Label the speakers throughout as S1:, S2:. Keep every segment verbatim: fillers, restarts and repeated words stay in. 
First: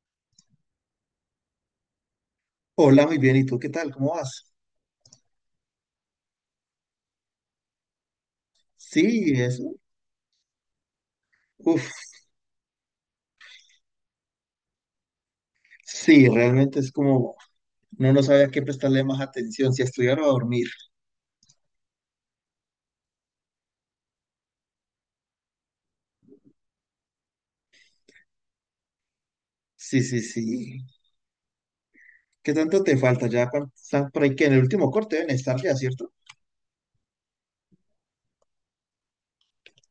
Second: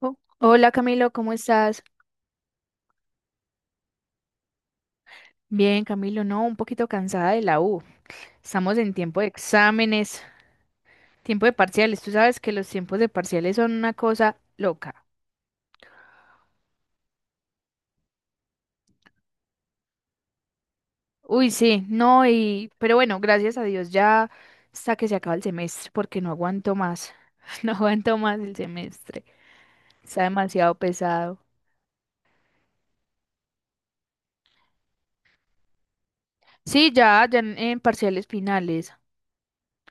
S1: Oh, hola Camilo, ¿cómo estás?
S2: Hola, muy bien. ¿Y tú qué tal? ¿Cómo vas?
S1: Bien, Camilo, no, un poquito cansada de la U. Estamos en tiempo de
S2: Sí, eso.
S1: exámenes, tiempo de parciales.
S2: Uf,
S1: Tú sabes que los tiempos de parciales son una cosa loca.
S2: sí, realmente es como no no sabía a qué prestarle más atención, si a estudiar o a dormir.
S1: Uy, sí, no, y pero bueno, gracias a Dios ya hasta que se acaba el semestre, porque no aguanto más. No aguanto más el semestre.
S2: Sí, sí,
S1: Está demasiado
S2: sí.
S1: pesado.
S2: ¿Qué tanto te falta? Ya cuán- están por ahí que en el último corte deben estar ya, ¿cierto?
S1: Sí, ya, ya en, en parciales finales.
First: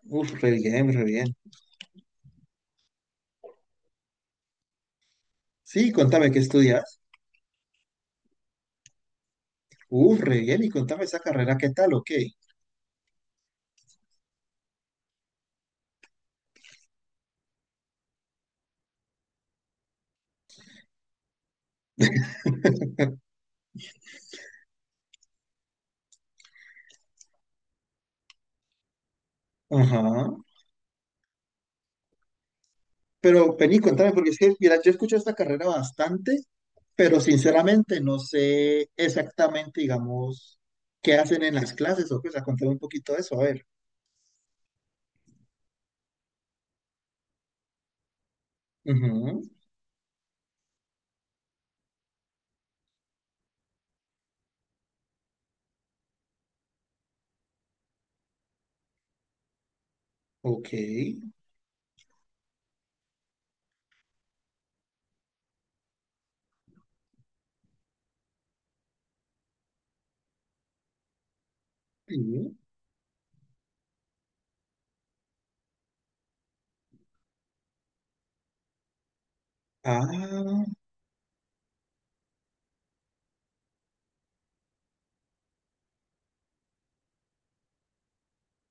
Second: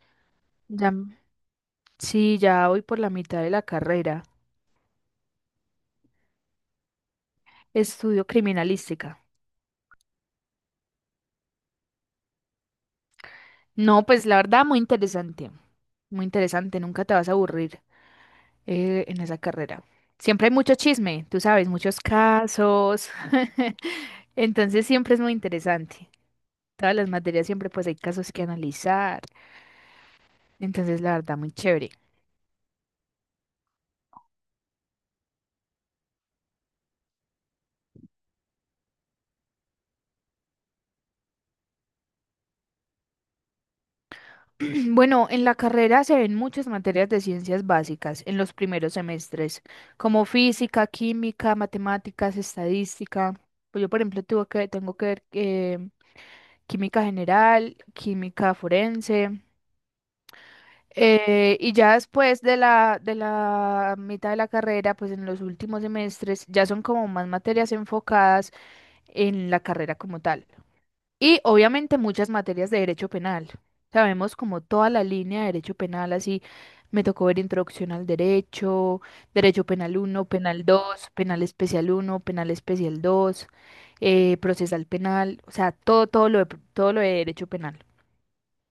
S2: Uf, re bien,
S1: Ya,
S2: re bien.
S1: sí, ya voy por la mitad de la carrera.
S2: Sí, contame qué estudias.
S1: Estudio criminalística.
S2: Uf, re bien. Y contame esa carrera, ¿qué tal o qué?
S1: No, pues la verdad, muy interesante. Muy interesante, nunca te vas a aburrir eh, en esa carrera. Siempre hay mucho chisme, tú sabes, muchos casos. Entonces siempre es muy interesante. Todas las materias siempre pues hay casos que analizar.
S2: Ajá.
S1: Entonces la verdad, muy chévere.
S2: Pero vení, contame, porque es que, mira, yo escucho esta carrera bastante, pero sinceramente no sé exactamente, digamos, qué hacen en las clases o qué. O sea, contame un poquito de eso, a ver.
S1: Bueno, en la carrera se ven muchas materias de ciencias básicas en los primeros
S2: Ujú.
S1: semestres, como física, química, matemáticas, estadística. Pues yo, por ejemplo, tuve que, tengo que ver química general, química forense.
S2: Ok.
S1: Eh, y ya después de la, de la mitad de la carrera, pues en los últimos semestres ya son como más materias enfocadas en la carrera como tal. Y obviamente muchas
S2: Sí.
S1: materias de derecho penal. Sabemos como toda la línea de derecho penal, así me tocó ver introducción al derecho, derecho penal
S2: Ah,
S1: uno, penal dos, penal especial uno, penal especial dos, eh, procesal penal, o sea, todo, todo lo de- todo lo de derecho penal.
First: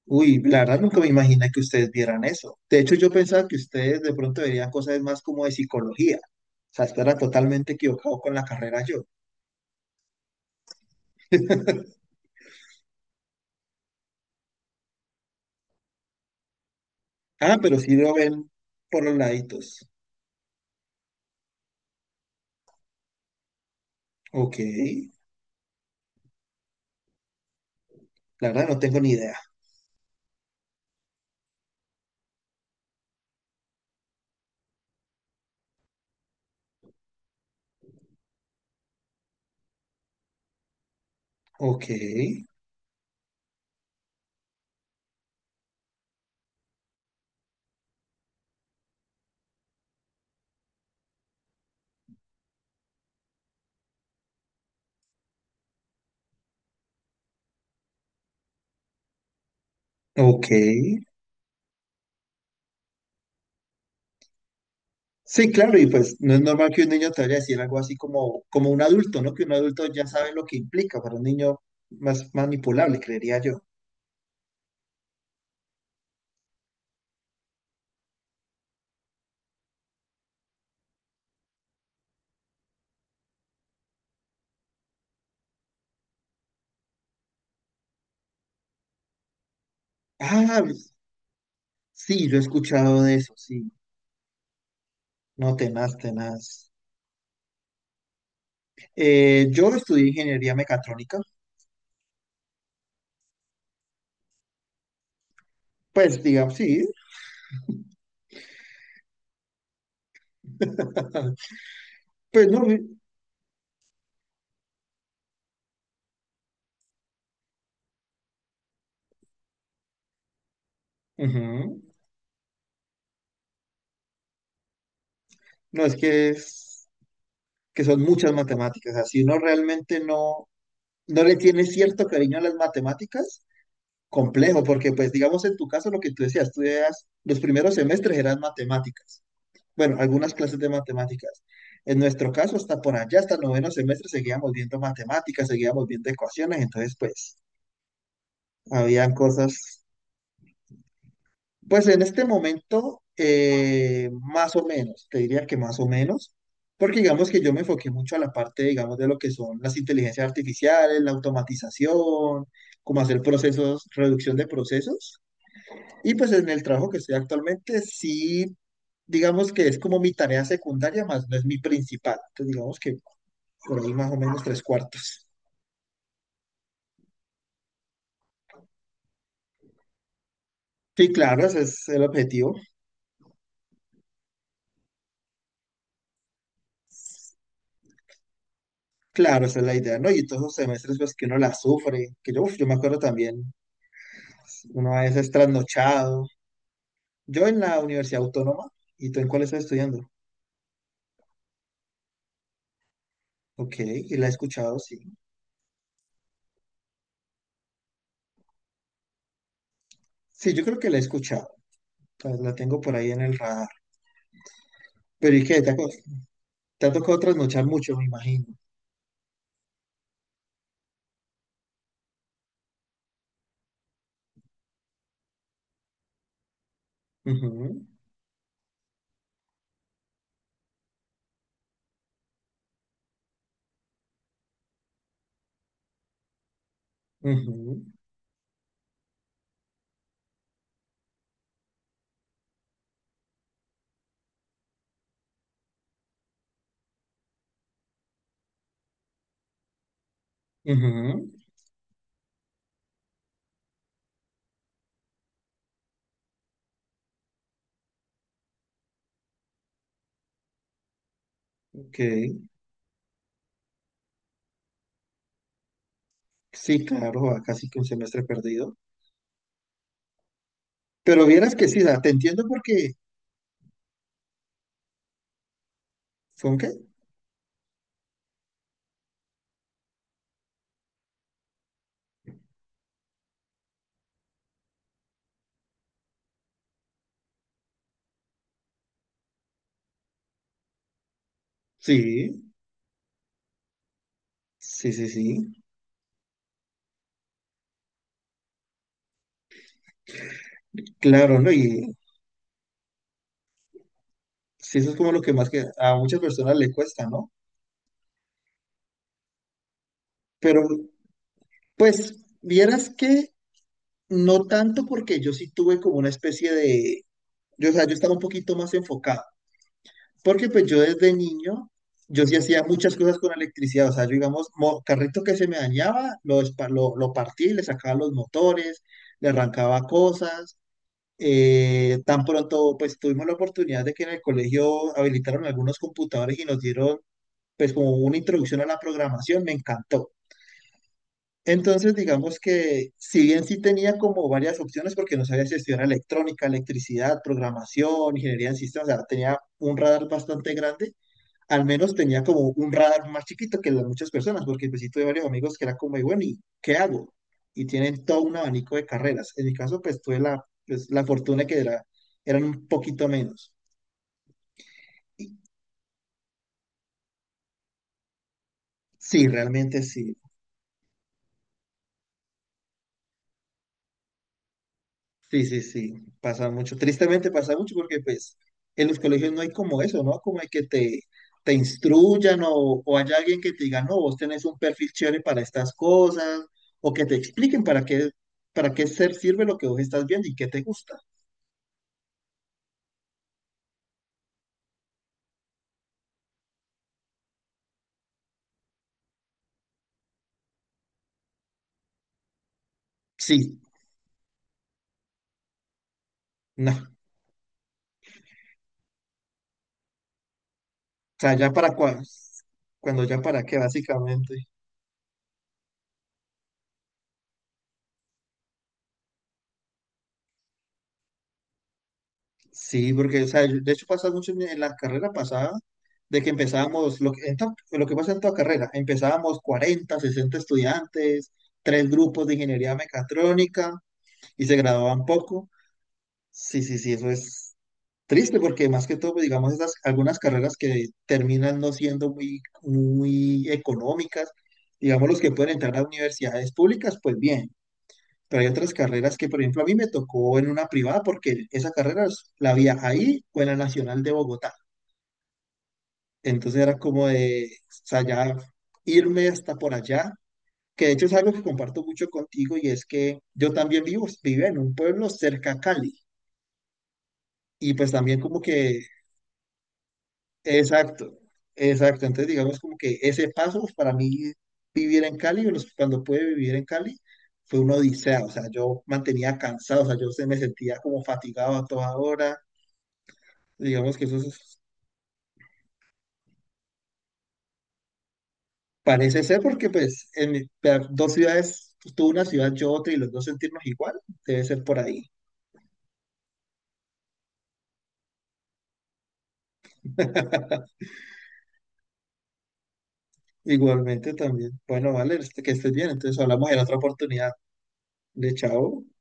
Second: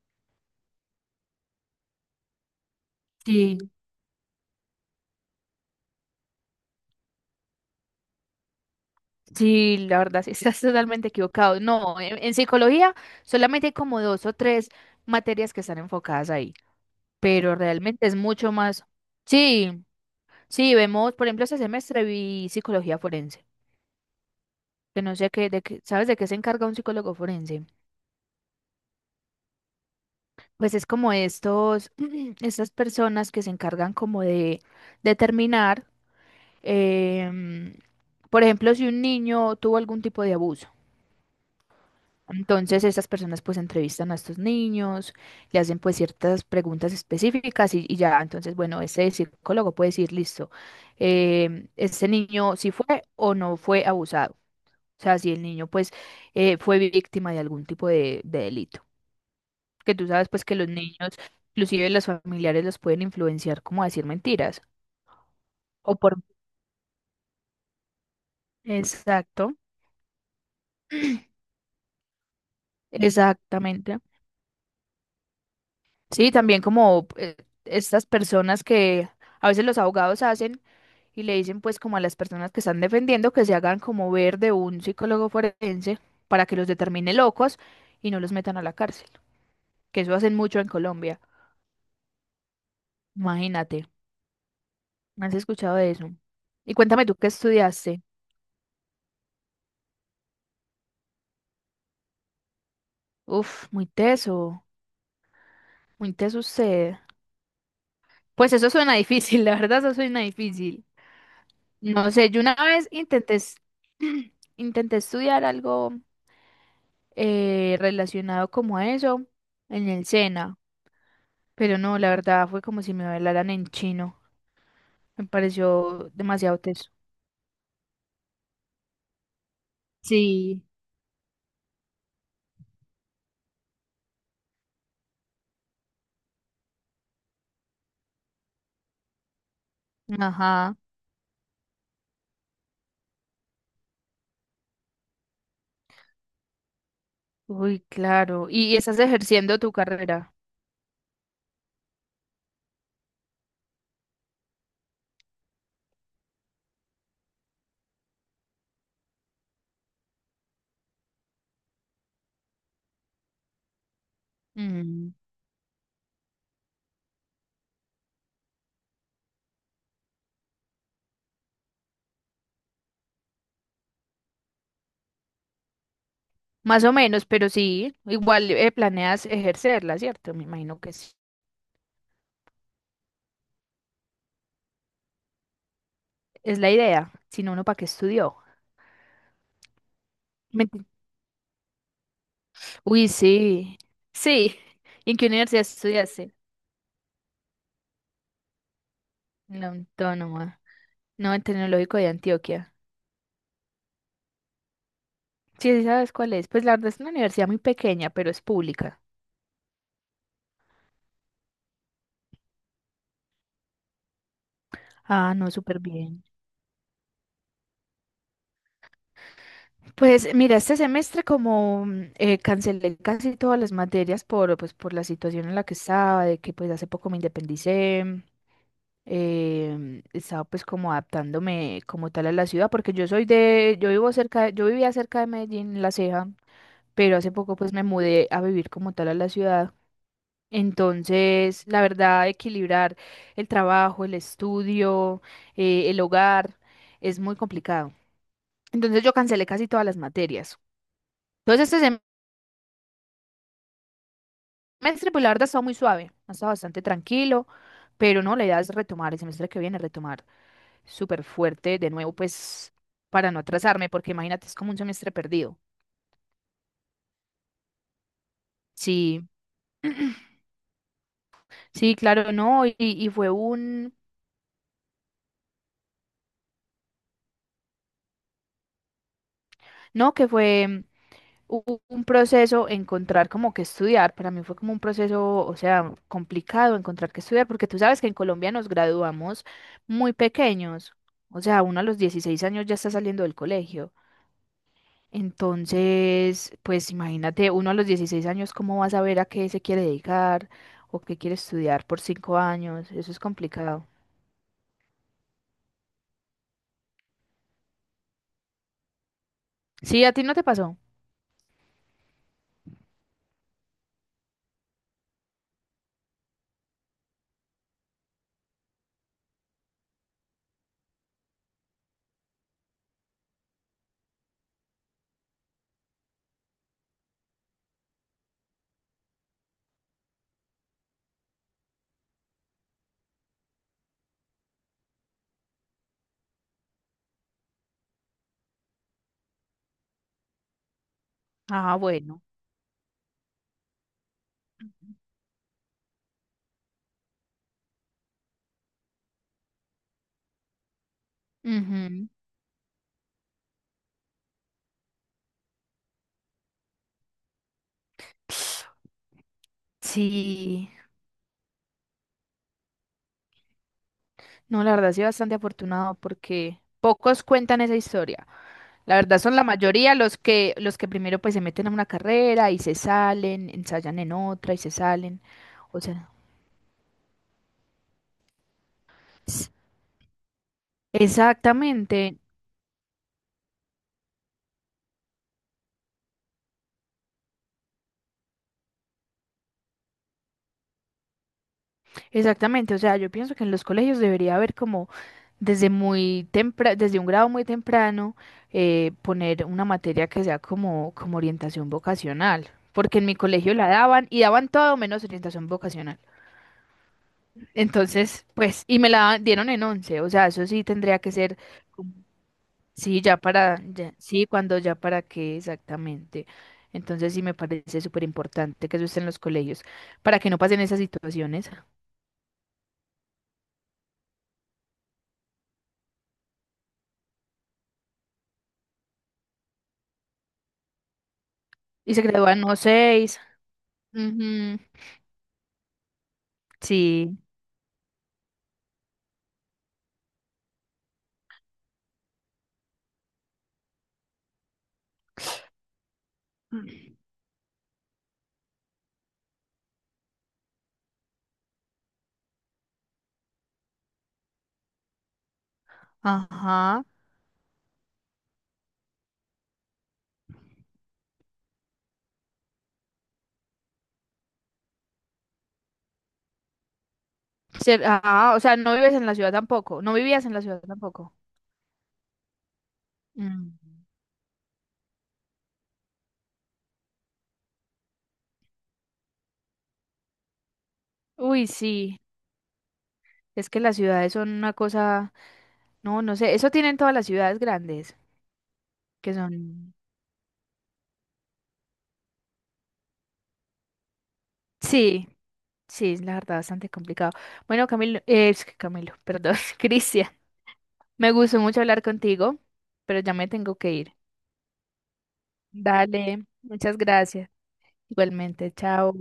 S2: uy, la verdad nunca me imaginé que ustedes vieran eso. De hecho, yo pensaba que
S1: Sí,
S2: ustedes de pronto verían cosas más como de psicología. O sea, estaba totalmente equivocado con la carrera yo.
S1: sí, la verdad, sí, estás totalmente equivocado. No, en, en psicología solamente hay como dos o tres materias que están enfocadas ahí, pero
S2: Ah, pero sí
S1: realmente
S2: lo
S1: es
S2: ven
S1: mucho más.
S2: por los
S1: Sí,
S2: laditos.
S1: sí, vemos, por ejemplo, este semestre vi psicología forense,
S2: Ok.
S1: que no sé qué, de qué, ¿sabes de qué se encarga un psicólogo forense?
S2: La verdad no tengo ni idea.
S1: Pues es como estos, estas personas que se encargan como de determinar, em, por ejemplo, si un niño tuvo algún tipo de abuso.
S2: Ok.
S1: Entonces, estas personas pues entrevistan a estos niños, le hacen pues ciertas preguntas específicas y, y ya, entonces, bueno, ese psicólogo puede decir, listo, eh, este niño si fue o no fue abusado, o sea, si el niño pues eh, fue víctima de algún tipo de, de delito, que tú sabes pues
S2: Ok.
S1: que los niños, inclusive los familiares los pueden influenciar como a decir mentiras
S2: Sí, claro, y
S1: o por...
S2: pues no es normal que un niño te vaya a decir algo así como, como un adulto, ¿no? Que un
S1: Exacto,
S2: adulto ya sabe lo que implica para un niño más manipulable, creería yo.
S1: exactamente. Sí, también como eh, estas personas que a veces los abogados hacen y le dicen pues como a las personas que están defendiendo que se hagan como ver de un psicólogo forense para que los determine locos y no los metan a la cárcel, que eso hacen mucho
S2: Ah,
S1: en Colombia.
S2: sí, yo he escuchado de eso, sí,
S1: Imagínate, ¿has
S2: no,
S1: escuchado de
S2: tenaz,
S1: eso?
S2: tenaz.
S1: Y cuéntame tú qué estudiaste.
S2: Eh, yo estudié ingeniería mecatrónica,
S1: Uf, muy teso, muy
S2: pues
S1: teso
S2: digamos, sí,
S1: usted. Pues eso suena difícil, la verdad eso suena difícil. No sé, yo
S2: pues
S1: una
S2: no, re-
S1: vez intenté, es- intenté estudiar algo eh, relacionado como a eso en el SENA. Pero
S2: ujú.
S1: no, la verdad fue como si me hablaran en chino. Me
S2: No, es
S1: pareció
S2: que
S1: demasiado
S2: es
S1: teso.
S2: que son muchas matemáticas, así uno realmente no,
S1: Sí.
S2: no le tiene cierto cariño a las matemáticas, complejo, porque pues digamos en tu caso lo que tú decías, tú eras, los primeros semestres eran matemáticas, bueno, algunas clases de
S1: Ajá.
S2: matemáticas. En nuestro caso, hasta por allá, hasta el noveno semestre, seguíamos viendo matemáticas, seguíamos viendo ecuaciones, entonces pues
S1: Uy, claro. ¿Y estás
S2: habían
S1: ejerciendo tu
S2: cosas,
S1: carrera?
S2: pues en este momento, eh, más o menos, te diría que más o menos, porque digamos que yo me enfoqué mucho a la parte, digamos, de lo que son las inteligencias artificiales, la automatización, cómo hacer procesos, reducción de
S1: Mm,
S2: procesos. Y pues en el trabajo que estoy actualmente, sí, digamos que es como mi tarea secundaria, más no es mi principal. Entonces, digamos que por ahí más o menos tres cuartos.
S1: más o menos, pero sí. Igual eh, planeas ejercerla, ¿cierto? Me imagino que
S2: Sí,
S1: sí.
S2: claro, ese es el objetivo.
S1: Es la idea. Si no, uno para qué estudió.
S2: Claro, esa es la idea, ¿no? Y todos esos
S1: Me enti-
S2: semestres, pues que uno la sufre, que yo, uf, yo me acuerdo
S1: Uy,
S2: también,
S1: sí. Sí.
S2: uno a
S1: ¿Y ¿en qué
S2: veces
S1: universidad
S2: trasnochado.
S1: estudiaste?
S2: Yo en la Universidad Autónoma, ¿y tú en cuál
S1: En
S2: estás
S1: la
S2: estudiando?
S1: Autónoma. No, en Tecnológico de Antioquia.
S2: Ok, y la he escuchado, sí.
S1: Sí, sí sabes cuál es. Pues la verdad es una universidad muy pequeña, pero es pública.
S2: Sí, yo creo que la he escuchado, pues la tengo por ahí en el radar.
S1: Ah,
S2: Pero ¿y
S1: no,
S2: qué? Te ha,
S1: súper
S2: co-
S1: bien.
S2: te ha tocado trasnochar mucho, me imagino.
S1: Pues mira, este semestre como mm, eh, cancelé casi todas las materias por, pues, por la situación en la que estaba, de que pues hace poco me
S2: Ujú.
S1: independicé, eh, estaba pues como adaptándome como tal a la ciudad, porque yo soy de, yo vivo cerca, de- yo vivía cerca de Medellín, La Ceja, pero hace poco pues
S2: Ujú,
S1: me mudé a vivir como tal a la ciudad. Entonces, la verdad, equilibrar el trabajo, el estudio, eh, el hogar, es muy complicado. Entonces yo cancelé casi todas las materias.
S2: ujú,
S1: Entonces, este semestre, pues la verdad, ha estado muy suave, ha estado bastante tranquilo, pero no, la idea es retomar el semestre que viene, retomar súper fuerte de nuevo,
S2: ok.
S1: pues para no atrasarme, porque imagínate, es como un semestre perdido.
S2: Sí, claro, a casi que un semestre perdido.
S1: Sí,
S2: Pero vieras que sí,
S1: sí,
S2: da, te
S1: claro,
S2: entiendo
S1: no, y,
S2: porque,
S1: y fue un,
S2: ¿con qué?
S1: no, que fue u- un proceso encontrar como que estudiar, para mí fue como un proceso, o sea, complicado encontrar que estudiar, porque tú sabes que en Colombia nos graduamos muy pequeños, o sea, uno a los dieciséis
S2: Sí,
S1: años ya está saliendo del colegio.
S2: sí, sí, sí.
S1: Entonces, pues imagínate, uno a los dieciséis años, ¿cómo vas a ver a qué se quiere dedicar o qué quiere
S2: Claro, ¿no?
S1: estudiar
S2: Y
S1: por cinco años? Eso es complicado.
S2: sí, eso es como lo que más que a muchas personas le cuesta, ¿no?
S1: Sí, a ti no te
S2: Pero,
S1: pasó.
S2: pues, vieras que no tanto porque yo sí tuve como una especie de, yo, o sea, yo estaba un poquito más enfocado. Porque pues yo desde niño, yo sí hacía muchas cosas con electricidad, o sea, yo digamos, mo- carrito que se me dañaba, lo, espa- lo, lo partí, le sacaba los motores, le arrancaba cosas. Eh, tan pronto pues tuvimos la oportunidad de que en el colegio habilitaron algunos computadores y nos dieron pues como una introducción a la programación, me encantó.
S1: Ah,
S2: Entonces
S1: bueno.
S2: digamos que si bien sí tenía como varias opciones porque no sabía si estudiar electrónica, electricidad, programación, ingeniería en sistemas, o sea, tenía un radar bastante grande, al menos
S1: Ujú.
S2: tenía como un radar más chiquito que las muchas personas, porque pues sí tuve varios amigos que era como, y bueno, ¿y qué hago? Y tienen todo un abanico de carreras. En mi caso, pues tuve la,
S1: Sí,
S2: pues, la fortuna que era, eran un poquito menos.
S1: no, la verdad sí
S2: Y
S1: bastante afortunado porque pocos cuentan esa historia. La verdad
S2: sí,
S1: son la
S2: realmente
S1: mayoría
S2: sí,
S1: los que los que primero pues se meten a una carrera y se salen, ensayan en otra y se salen.
S2: sí, sí,
S1: O
S2: sí,
S1: sea,
S2: pasa mucho. Tristemente pasa mucho porque pues en los colegios no hay
S1: s-
S2: como eso, ¿no? Como hay que te, te
S1: exactamente.
S2: instruyan o, o haya alguien que te diga, no, vos tenés un perfil chévere para estas cosas, o que te expliquen para qué, para qué ser sirve lo que vos estás viendo y qué te gusta.
S1: Exactamente, o sea, yo pienso que en los colegios debería haber como desde muy temprano, desde un grado muy temprano, eh, poner una materia que sea como, como orientación vocacional, porque en mi colegio
S2: Sí,
S1: la daban y daban todo menos orientación vocacional.
S2: no. O
S1: Entonces, pues, y me la daban- dieron en once, o sea, eso sí tendría que
S2: sea,
S1: ser,
S2: ya para
S1: como-
S2: cua-
S1: sí,
S2: cuando
S1: ya
S2: ya para qué,
S1: para, ya- sí,
S2: básicamente.
S1: cuando ya para qué exactamente. Entonces sí me parece súper importante que eso esté en los colegios, para que no pasen esas situaciones.
S2: Sí, porque, o sea, yo- de hecho pasa mucho en en la carrera pasada, de que empezábamos, lo que, en to- lo que pasa en toda carrera, empezábamos cuarenta, sesenta estudiantes, tres
S1: Y se
S2: grupos de
S1: gradúan no
S2: ingeniería
S1: seis.
S2: mecatrónica y se
S1: Ujú,
S2: graduaban poco. Sí, sí, sí, eso
S1: sí.
S2: es triste porque más que todo, pues, digamos, esas algunas carreras que terminan no siendo muy, muy económicas, digamos, los que pueden entrar a universidades públicas, pues bien. Pero hay otras carreras que, por ejemplo, a mí me tocó en una privada porque esa carrera es- la había ahí o en la Nacional de Bogotá. Entonces era
S1: Ajá.
S2: como de, o sea, ya irme hasta por allá, que de hecho es algo que comparto mucho contigo y es que yo también vivo, vivo en un pueblo cerca a Cali y
S1: Ser-
S2: pues también
S1: ah,
S2: como
S1: o sea, no
S2: que,
S1: vives en la ciudad tampoco. No vivías en la ciudad tampoco.
S2: exacto, exacto. Entonces digamos como que ese
S1: Mm.
S2: paso pues, para mí vivir en Cali, o los- cuando pude vivir en Cali, fue una odisea, o sea, yo mantenía cansado, o sea, yo se me sentía como
S1: Uy,
S2: fatigado a toda
S1: sí.
S2: hora.
S1: Es que las
S2: Digamos que
S1: ciudades
S2: eso
S1: son una
S2: es-
S1: cosa. No, no sé. Eso tienen todas las ciudades grandes, que
S2: parece ser porque
S1: son.
S2: pues en mi- pe- dos ciudades, pues, tú una ciudad, yo otra y los dos sentirnos igual, debe ser por
S1: Sí,
S2: ahí.
S1: sí, es la verdad, bastante complicado. Bueno, Camilo, eh, es que Camilo, perdón, Cristian. Me gustó mucho hablar contigo, pero ya me tengo que ir.
S2: Igualmente también. Bueno, vale, este- que estés bien. Entonces
S1: Dale,
S2: hablamos en otra
S1: muchas gracias.
S2: oportunidad. De
S1: Igualmente,
S2: chao.
S1: chao.